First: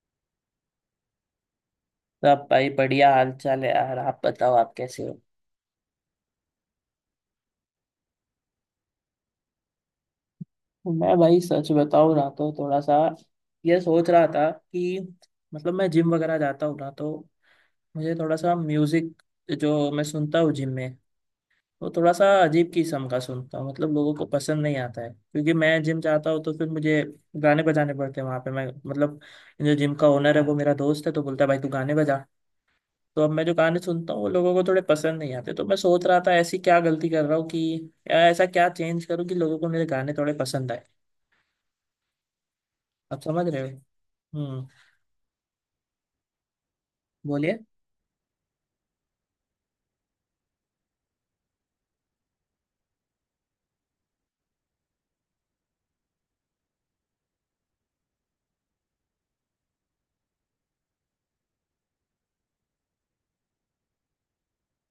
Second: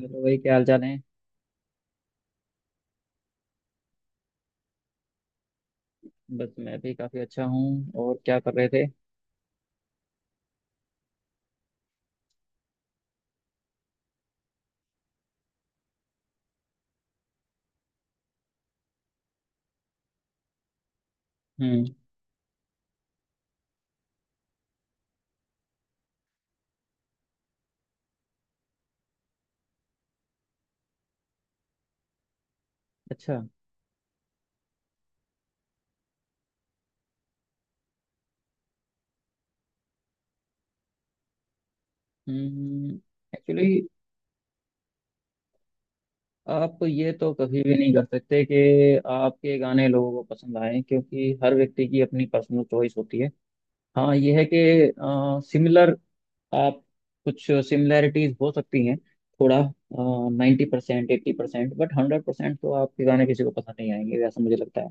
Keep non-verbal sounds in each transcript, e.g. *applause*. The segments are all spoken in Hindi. हेलो भाई, क्या हाल चाल है। सब भाई बढ़िया हाल चाल है यार। आप बताओ, आप कैसे हो? बस मैं भी काफ़ी अच्छा हूँ और क्या कर रहे थे। मैं भाई सच बताऊं ना तो थोड़ा सा ये सोच रहा था कि मतलब मैं जिम वगैरह जाता हूँ ना, तो मुझे थोड़ा सा म्यूजिक, जो मैं सुनता हूँ जिम में, वो हम्म। थोड़ा सा अजीब किस्म का सुनता हूँ। मतलब लोगों को पसंद नहीं आता है, क्योंकि मैं जिम जाता हूँ तो फिर मुझे गाने बजाने पड़ते हैं वहां पे। मैं मतलब, जो जिम का ओनर है वो मेरा दोस्त है, तो बोलता है भाई तू गाने बजा। तो अब अच्छा। मैं जो गाने सुनता हूँ वो लोगों को थोड़े पसंद नहीं आते, तो मैं सोच रहा था ऐसी क्या गलती कर रहा हूँ कि, या ऐसा क्या चेंज करूँ कि लोगों को मेरे गाने थोड़े पसंद आए। हम्म। आप समझ रहे एक्चुअली, हो? हम्म। आप ये तो बोलिए। कभी भी नहीं कर सकते कि आपके गाने लोगों को पसंद आए, क्योंकि हर व्यक्ति की अपनी पर्सनल चॉइस होती है। हाँ, ये है कि सिमिलर, आप, कुछ सिमिलैरिटीज हो सकती हैं, थोड़ा 90% 80%, बट 100% तो आपके गाने किसी को पसंद नहीं आएंगे, वैसा मुझे लगता है।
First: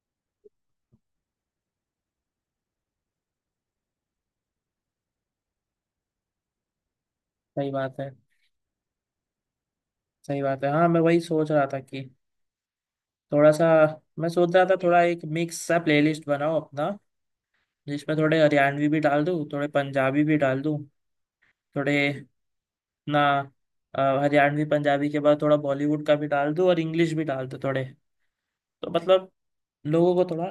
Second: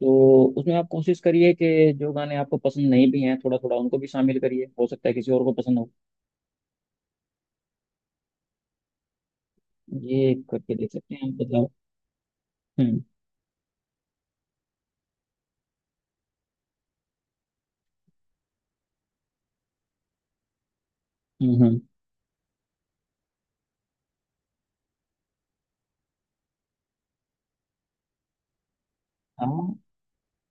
तो उसमें आप कोशिश करिए कि जो गाने आपको पसंद नहीं भी हैं, थोड़ा थोड़ा उनको भी शामिल करिए, हो सकता है किसी और को पसंद हो। सही बात है। ये सही बात है। करके हाँ, देख मैं सकते वही हैं आप सोच रहा बदलाव। था कि हम्म। थोड़ा सा। मैं सोच रहा था थोड़ा एक मिक्स सा प्लेलिस्ट बनाओ अपना। जिसमें थोड़े हरियाणवी भी डाल दूँ, थोड़े पंजाबी भी डाल दूँ, हम्म। थोड़े ना हरियाणवी पंजाबी के बाद थोड़ा बॉलीवुड का भी डाल दूँ, और इंग्लिश भी डाल दूँ थोड़े। तो मतलब हाँ। लोगों को थोड़ा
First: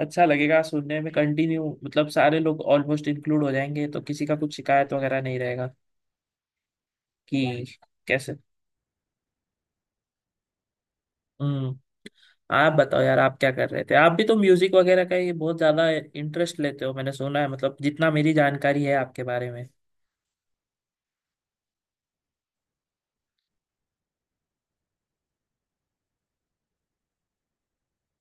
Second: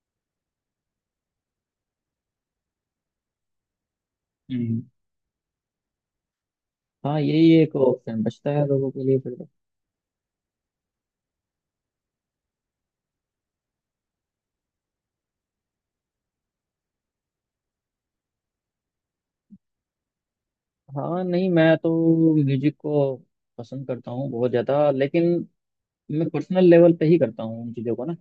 अच्छा लगेगा सुनने में। कंटिन्यू मतलब सारे लोग ऑलमोस्ट इंक्लूड हो जाएंगे, तो किसी का कुछ हम्म। शिकायत वगैरह नहीं रहेगा। हाँ, यही कि एक ऑप्शन कैसे। बचता है लोगों के लिए फिर तो। हम्म। आप बताओ यार, आप क्या कर रहे थे? आप भी तो म्यूजिक वगैरह का ये बहुत ज्यादा इंटरेस्ट लेते हो, मैंने सुना है, मतलब जितना मेरी जानकारी है आपके बारे में। हाँ नहीं, मैं तो म्यूजिक को पसंद करता हूँ बहुत ज़्यादा, लेकिन मैं पर्सनल लेवल पे ही करता हूँ उन चीज़ों को ना।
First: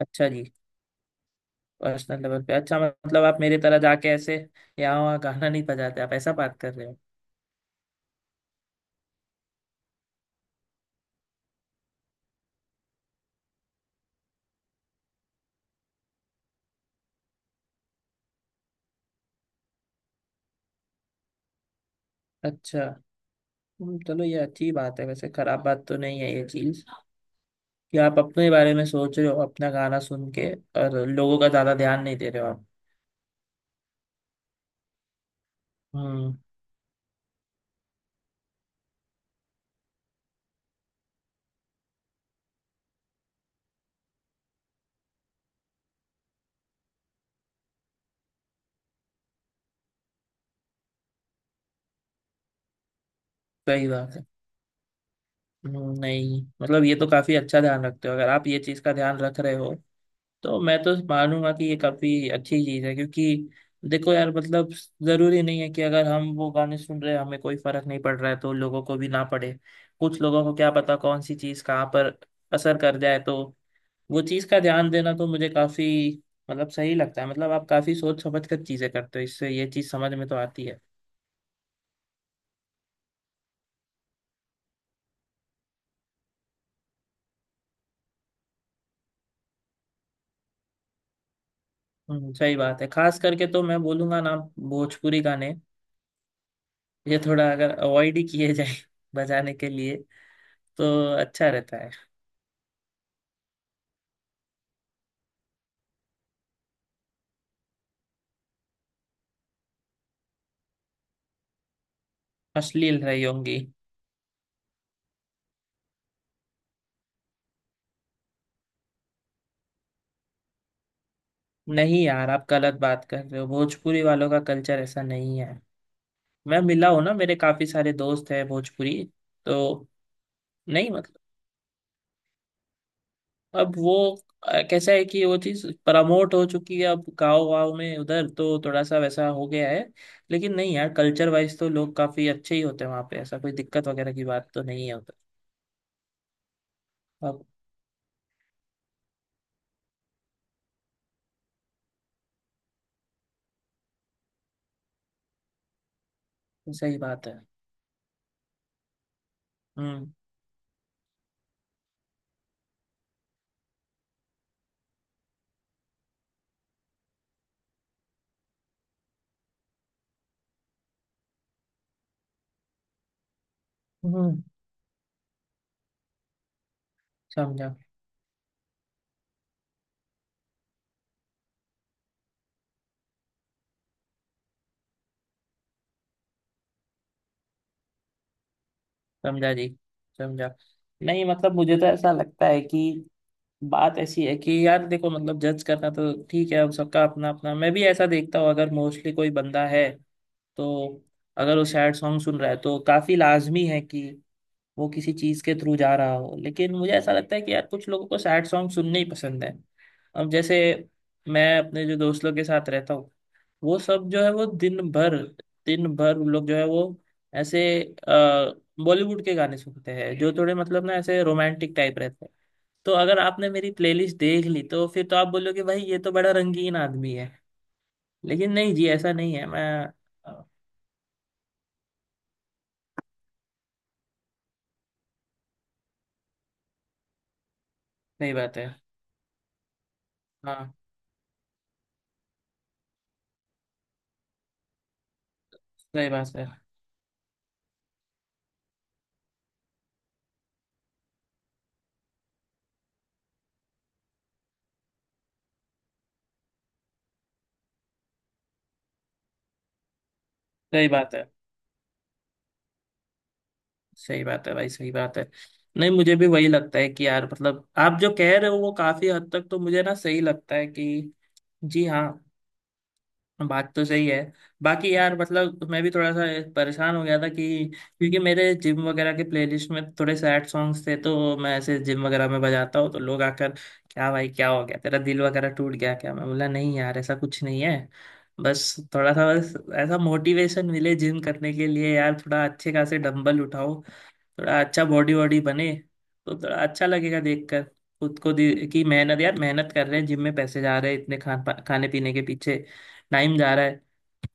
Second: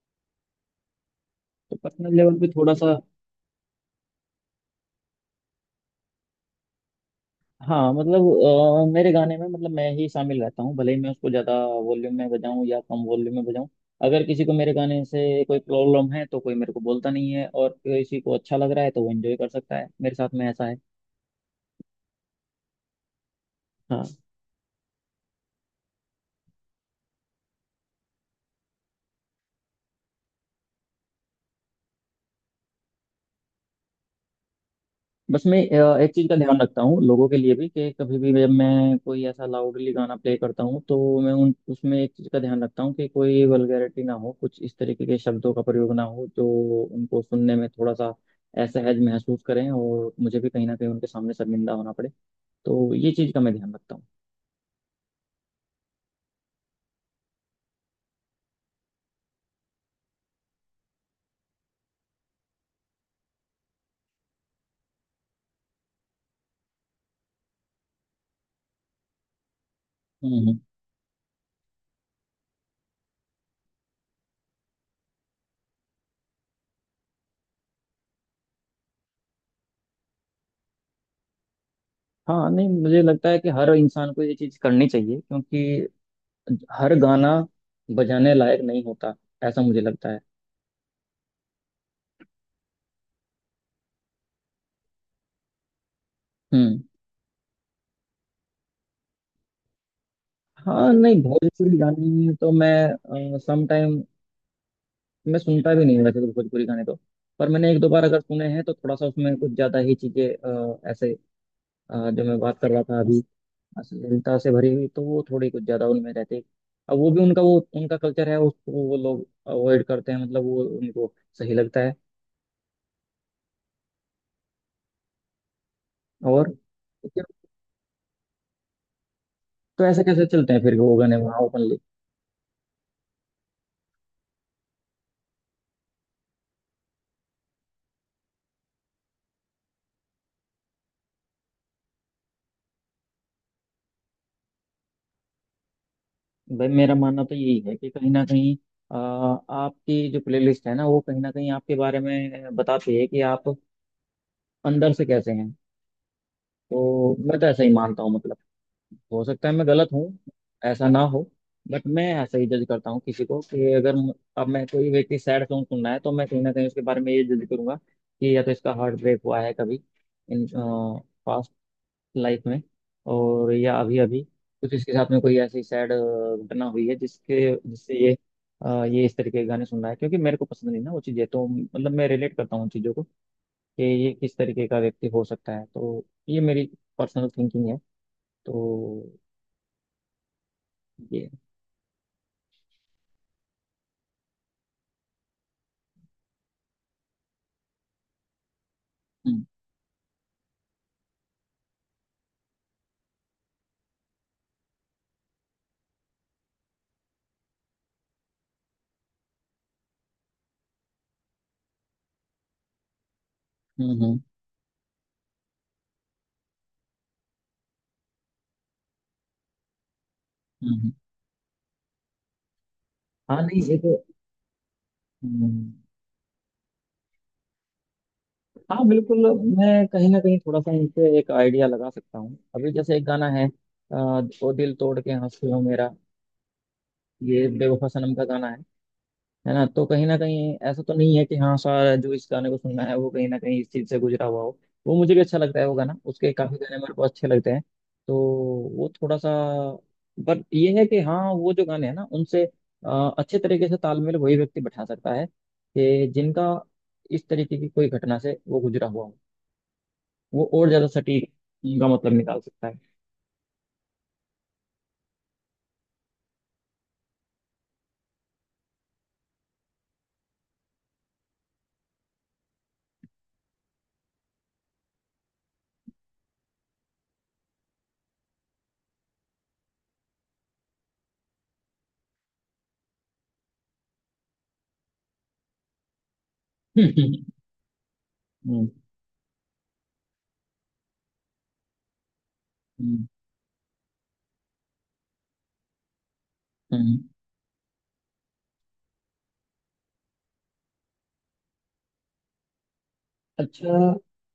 अच्छा जी। तो पर्सनल पर्सनल लेवल लेवल पे पे, थोड़ा अच्छा सा। मतलब आप मेरे तरह जाके ऐसे यहाँ वहाँ गाना नहीं बजाते, आप ऐसा बात कर रहे हो। हाँ मतलब, मेरे गाने में मतलब मैं ही शामिल रहता हूँ, भले ही मैं उसको ज़्यादा वॉल्यूम में बजाऊँ या कम वॉल्यूम में बजाऊँ। अगर किसी को मेरे गाने से कोई प्रॉब्लम है तो कोई मेरे को बोलता नहीं है, और किसी को अच्छा लग रहा है तो वो एंजॉय कर सकता है मेरे साथ में, ऐसा है। अच्छा। हाँ। चलो ये अच्छी बात है। वैसे खराब बात तो नहीं है ये चीज, कि आप अपने बारे में सोच रहे हो, अपना गाना सुन के, और लोगों का ज्यादा ध्यान नहीं दे रहे हो आप। बस मैं एक चीज का हम्म। ध्यान रखता हूँ लोगों के लिए भी, कि कभी भी मैं कोई ऐसा लाउडली गाना प्ले करता हूँ, तो मैं उन उसमें एक चीज का ध्यान रखता हूँ कि कोई वल्गैरिटी ना हो, कुछ इस तरीके के शब्दों का प्रयोग ना हो जो उनको सुनने में थोड़ा सा असहज महसूस करें और मुझे भी कहीं ना कहीं उनके सामने शर्मिंदा होना पड़े। तो ये चीज का मैं ध्यान सही रखता हूँ। बात है। नहीं मतलब ये तो काफी अच्छा ध्यान रखते हो। अगर आप ये चीज का ध्यान रख रहे हो तो मैं तो मानूंगा कि ये काफी अच्छी चीज है, क्योंकि देखो यार मतलब, जरूरी नहीं है कि अगर हम वो गाने सुन रहे हैं, हमें कोई फर्क नहीं पड़ रहा है, तो लोगों को भी ना पड़े। कुछ हम्म। लोगों को हम्म। क्या पता कौन सी चीज कहाँ पर असर कर जाए, तो वो चीज का ध्यान देना तो मुझे काफी, मतलब सही लगता है। मतलब आप काफी सोच समझ कर चीजें करते हो, इससे ये चीज समझ में तो आती है। हाँ नहीं, मुझे लगता है कि हर इंसान को ये चीज करनी चाहिए, क्योंकि हर गाना बजाने लायक नहीं होता, ऐसा मुझे लगता है। सही बात है। खास करके तो मैं बोलूंगा ना, भोजपुरी गाने हम्म। ये थोड़ा अगर अवॉइड ही किए जाए *laughs* बजाने के लिए तो हाँ नहीं, अच्छा भोजपुरी रहता है। गाने तो मैं सम टाइम, मैं सुनता भी नहीं हूँ वैसे तो भोजपुरी गाने तो, पर मैंने एक दो बार अगर सुने हैं तो थोड़ा सा उसमें कुछ ज्यादा ही चीजें, ऐसे, जो मैं बात कर रहा था अश्लील अभी, रही होंगी। अश्लीलता से भरी हुई, तो वो थोड़ी कुछ ज्यादा उनमें रहती है। अब वो भी उनका, वो उनका कल्चर है, उसको वो लोग अवॉइड करते हैं, मतलब वो उनको सही लगता है। नहीं यार, आप गलत बात कर रहे हो, भोजपुरी वालों का कल्चर ऐसा नहीं है। और मैं मिला हूँ ना, मेरे काफी सारे दोस्त हैं भोजपुरी। तो तो ऐसे कैसे चलते हैं फिर नहीं वो गाने मतलब, वहाँ ओपनली। अब वो कैसा है कि वो चीज प्रमोट हो चुकी है अब गाँव गाँव में उधर, तो थोड़ा सा वैसा हो गया है। लेकिन नहीं यार, कल्चर वाइज तो लोग काफी अच्छे ही होते हैं वहाँ पे, ऐसा कोई दिक्कत वगैरह की बात तो नहीं है उधर। भाई, मेरा मानना तो अब यही है कि कहीं ना कहीं आपकी जो प्लेलिस्ट है ना, वो कहीं ना कहीं आपके बारे में बताती है कि आप अंदर से कैसे हैं। सही तो बात है। मैं तो ऐसा ही मानता हूँ, मतलब हो सकता है मैं गलत हूँ, हम्म ऐसा ना हो, बट मैं ऐसा ही जज करता हूँ किसी को, कि अगर अब मैं, कोई व्यक्ति सैड सॉन्ग सुनना है तो मैं कहीं ना कहीं उसके बारे में ये जज करूंगा कि या तो इसका हार्ट ब्रेक हुआ है कभी इन लाइफ में, और या अभी अभी हम्म। कुछ इसके साथ में कोई ऐसी सैड घटना हुई है जिसके समझा। जिससे ये ये इस तरीके के गाने सुन रहा है, क्योंकि मेरे को पसंद नहीं ना वो चीज़ें, तो मतलब मैं रिलेट करता हूँ उन चीज़ों को कि ये किस तरीके का व्यक्ति हो सकता है। तो ये मेरी पर्सनल थिंकिंग है। तो समझा जी। समझा। नहीं ये। मतलब मुझे तो ऐसा लगता है कि, बात ऐसी है कि यार देखो मतलब, जज करना तो ठीक है, अब सबका अपना अपना। मैं भी ऐसा देखता हूँ, अगर मोस्टली कोई हम्म। बंदा है, तो अगर वो सैड सॉन्ग सुन रहा है तो काफी लाजमी है कि वो किसी चीज के थ्रू जा रहा हो। लेकिन मुझे ऐसा लगता है कि यार कुछ लोगों को सैड सॉन्ग सुनने ही पसंद है। अब जैसे मैं अपने जो दोस्त लोग के साथ रहता हूँ, वो हम्म। सब हम्म। जो है वो दिन भर उन लोग जो है वो ऐसे बॉलीवुड के गाने सुनते हैं, जो थोड़े मतलब हम्म। ना ऐसे रोमांटिक टाइप रहते हैं। तो अगर हाँ आपने नहीं, मेरी ये तो। प्लेलिस्ट देख ली तो फिर तो आप बोलोगे हम्म, भाई ये तो बड़ा रंगीन आदमी है। लेकिन नहीं हाँ जी, ऐसा बिल्कुल, नहीं है मैं मैं कहीं ना कहीं अ, थोड़ा सा इनसे एक आइडिया लगा सकता हूँ। अभी जैसे एक गाना है, अ, ओ दिल तोड़ के हंस लो मेरा, ये बेवफा सनम का सही गाना है बात है। है ना, तो कहीं ना कहीं हाँ ऐसा तो नहीं है कि हाँ सारा जो इस गाने को सुनना है वो कहीं ना कहीं इस चीज से गुजरा हुआ हो। वो मुझे भी अच्छा लगता है, वो गाना, सही उसके बात है। काफी गाने मेरे को अच्छे लगते हैं। तो वो थोड़ा सा, पर ये है कि हाँ, वो जो गाने हैं ना, उनसे अच्छे तरीके से तालमेल वही व्यक्ति बैठा सकता है कि जिनका इस तरीके की कोई घटना से वो गुजरा हुआ हो, वो और ज्यादा सही बात है। सटीक उनका मतलब निकाल सकता है *laughs* सही बात है भाई, सही बात है। नहीं मुझे भी वही लगता है कि यार मतलब आप जो कह रहे हो, वो काफी हद तक तो मुझे ना सही लगता है कि, जी हाँ, बात तो सही है। बाकी यार मतलब मैं भी थोड़ा सा परेशान हो गया था कि, क्योंकि मेरे जिम वगैरह के प्लेलिस्ट में थोड़े सैड सॉन्ग्स थे, तो मैं ऐसे जिम वगैरह में बजाता हूँ, तो लोग आकर, क्या भाई क्या हो गया, तेरा दिल वगैरह टूट गया क्या? मैं बोला नहीं यार, ऐसा हम्म। कुछ नहीं है। बस थोड़ा सा, बस ऐसा मोटिवेशन मिले जिम करने के लिए, यार थोड़ा अच्छे खासे हम्म। डंबल उठाओ, थोड़ा अच्छा बॉडी वॉडी बने, तो थोड़ा अच्छा हम्म। लगेगा देखकर। खुद को कि मेहनत, यार मेहनत कर रहे हैं, जिम में पैसे जा रहे हैं इतने, खाने पीने के पीछे टाइम जा रहा है, अच्छा।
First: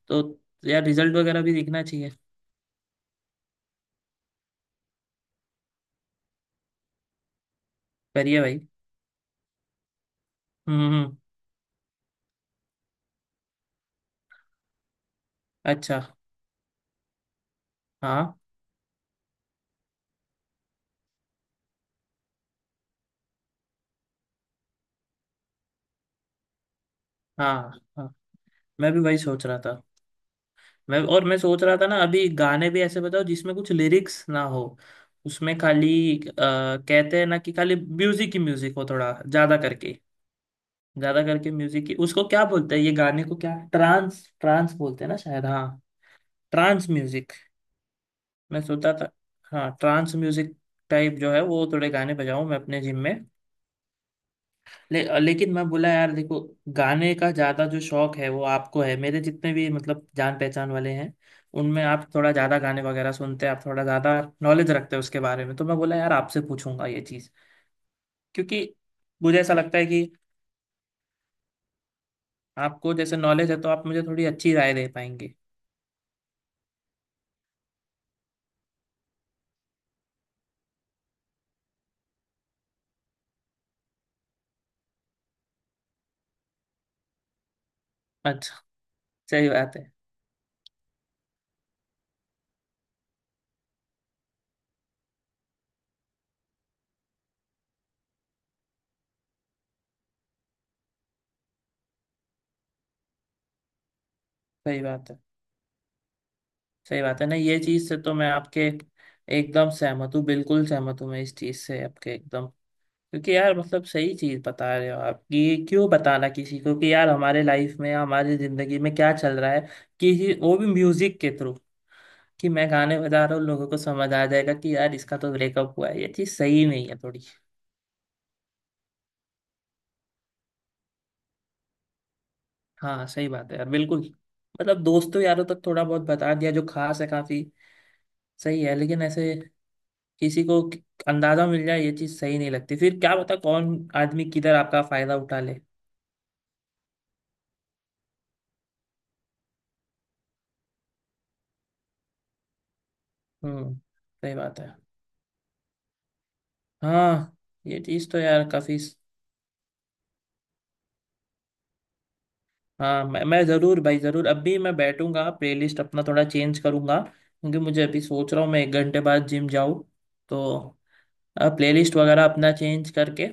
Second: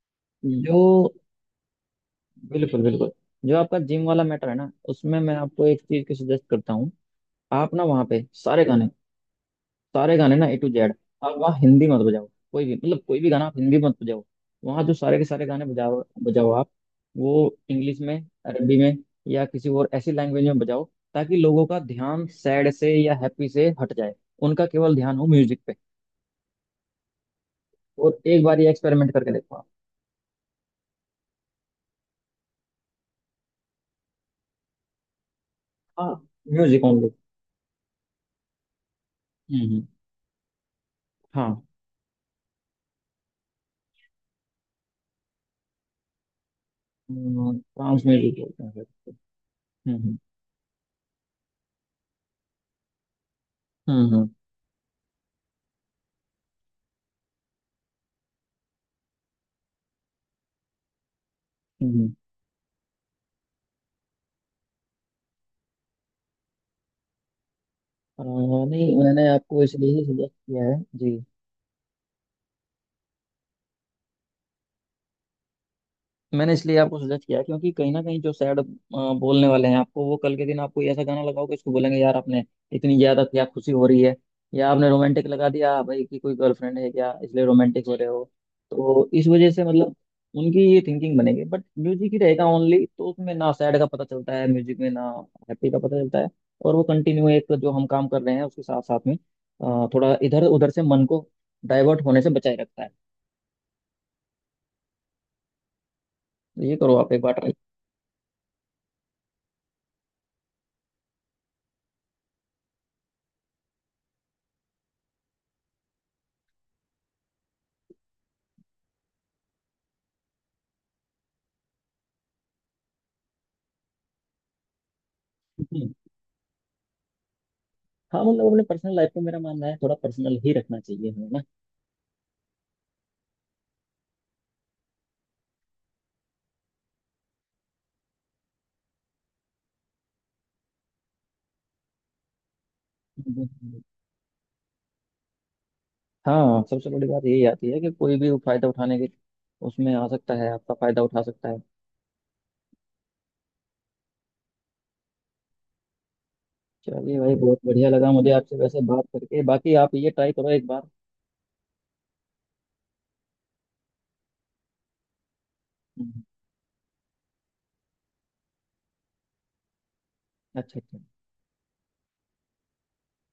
तो जो यार रिजल्ट वगैरह भी दिखना चाहिए। बिल्कुल बिल्कुल। जो आपका जिम वाला मैटर है ना, उसमें मैं आपको एक चीज की सजेस्ट करता हूँ। आप ना वहाँ पे करिए भाई। सारे गाने ना A to hmm Z hmm, आप वहाँ हिंदी मत बजाओ, कोई भी मतलब, कोई भी गाना आप हिंदी मत बजाओ। वहाँ जो सारे के सारे गाने अच्छा। बजाओ बजाओ आप, वो इंग्लिश में, हाँ अरबी में, या किसी और ऐसी लैंग्वेज में बजाओ, ताकि लोगों का ध्यान सैड से या हैप्पी से हट जाए, उनका केवल ध्यान हो म्यूजिक पे। हाँ हाँ, और एक बार ये मैं भी एक्सपेरिमेंट वही करके सोच देखो रहा आप। था। मैं और मैं सोच रहा था ना, अभी गाने भी ऐसे बताओ जिसमें कुछ लिरिक्स ना हो, उसमें खाली हाँ, म्यूजिक ओनली। कहते हैं ना कि खाली म्यूजिक ही म्यूजिक हो, थोड़ा ज्यादा हम्म, हम्म। करके। ज्यादा करके हाँ, म्यूजिक की उसको क्या बोलते हैं, ये गाने को क्या ट्रांस ट्रांस बोलते हैं ना शायद, हाँ ट्रांस म्यूजिक। ट्रांस म्यूजिक मैं बोलते हैं। सोचता था, हाँ हम्म। Trance hmm. म्यूजिक टाइप जो है वो थोड़े गाने बजाऊं मैं अपने जिम में। हम्म। हम्म। लेकिन मैं बोला यार देखो, गाने का ज्यादा जो शौक है वो आपको है, मेरे जितने भी मतलब जान पहचान वाले हैं उनमें। हम्म। आप थोड़ा ज्यादा गाने वगैरह सुनते हैं, आप थोड़ा ज्यादा नॉलेज रखते हैं उसके बारे में, तो मैं बोला यार आपसे पूछूंगा ये चीज। आ, क्योंकि नहीं, मैंने मुझे ऐसा आपको लगता है इसलिए कि ही सजेस्ट किया है। जी, आपको जैसे नॉलेज है तो आप मुझे थोड़ी अच्छी राय दे पाएंगे। मैंने इसलिए आपको सजेस्ट किया क्योंकि कहीं ना कहीं जो सैड बोलने वाले हैं आपको, वो कल के दिन आपको ऐसा गाना लगाओ कि इसको बोलेंगे, यार आपने इतनी ज्यादा क्या खुशी हो रही है, या आपने रोमांटिक लगा दिया, "हाँ, भाई कि कोई गर्लफ्रेंड है क्या, इसलिए रोमांटिक हो रहे हो"। अच्छा। तो इस सही वजह से बात है। मतलब, उनकी ये थिंकिंग बनेगी, बट म्यूजिक ही रहेगा ओनली, तो उसमें ना सैड का पता चलता है म्यूजिक में, ना हैप्पी का पता चलता है, और वो कंटिन्यू एक जो हम काम कर रहे हैं उसके साथ साथ में थोड़ा इधर उधर से मन को डाइवर्ट होने से बचाए रखता है। सही बात है। तो ये करो सही आप एक बात है ना, बार ये चीज से तो मैं आपके एकदम सहमत हूँ, बिल्कुल सहमत हूँ मैं इस चीज से आपके एकदम। क्योंकि यार मतलब सही चीज बता रहे हो आप, कि ये क्यों बताना किसी को कि यार हमारे लाइफ में, हमारी जिंदगी में क्या चल रहा है, कि वो भी म्यूजिक के थ्रू, कि मैं गाने बजा रहा हूँ लोगों को समझ आ जाएगा कि यार इसका तो ब्रेकअप ट्राई। हुआ है, ये चीज सही नहीं है थोड़ी। हाँ मतलब, अपने पर्सनल लाइफ को, मेरा मानना है थोड़ा पर्सनल ही रखना चाहिए हमें ना। हाँ सही बात है यार बिल्कुल। मतलब दोस्तों यारों तक थोड़ा बहुत बता दिया जो खास है, काफी सही है। लेकिन ऐसे किसी को अंदाजा मिल जाए, ये चीज सही नहीं लगती। फिर क्या पता हम्म। कौन आदमी किधर आपका फायदा उठा ले। हाँ, सबसे बड़ी बात यही आती है कि कोई भी फायदा उठाने के, उसमें आ सकता है, आपका फायदा उठा सकता है। हम्म। सही बात है। चलिए भाई, हाँ बहुत ये बढ़िया लगा चीज तो मुझे यार आपसे काफी। वैसे बात करके, बाकी आप ये ट्राई करो एक बार। हाँ मैं जरूर भाई जरूर। अभी मैं बैठूंगा, प्लेलिस्ट अपना हम्म। थोड़ा चेंज करूंगा, क्योंकि मुझे अभी सोच रहा हूँ मैं एक घंटे बाद जिम जाऊँ, तो अच्छा, अच्छा। प्लेलिस्ट वगैरह अपना चेंज करके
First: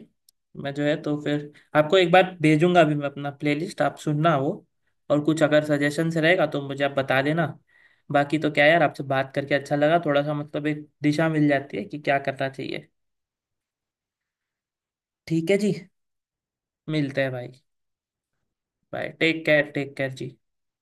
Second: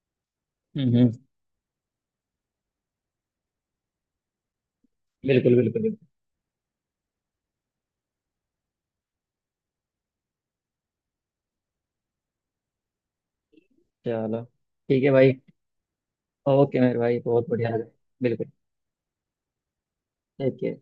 मैं जो हम्म, है हम्म। तो फिर आपको एक बार भेजूंगा। अभी मैं अपना प्लेलिस्ट आप सुनना वो, और कुछ बिल्कुल अगर बिल्कुल बिल्कुल। सजेशंस रहेगा तो मुझे आप बता देना। बाकी तो क्या यार, आपसे बात करके अच्छा लगा थोड़ा सा, मतलब एक दिशा मिल जाती है कि क्या करना चाहिए। चलो, ठीक है भाई। ठीक है जी। ओके मेरे भाई, मिलते हैं भाई। बहुत बढ़िया लगा। बिल्कुल। Bye, take care, take care जी। Take care.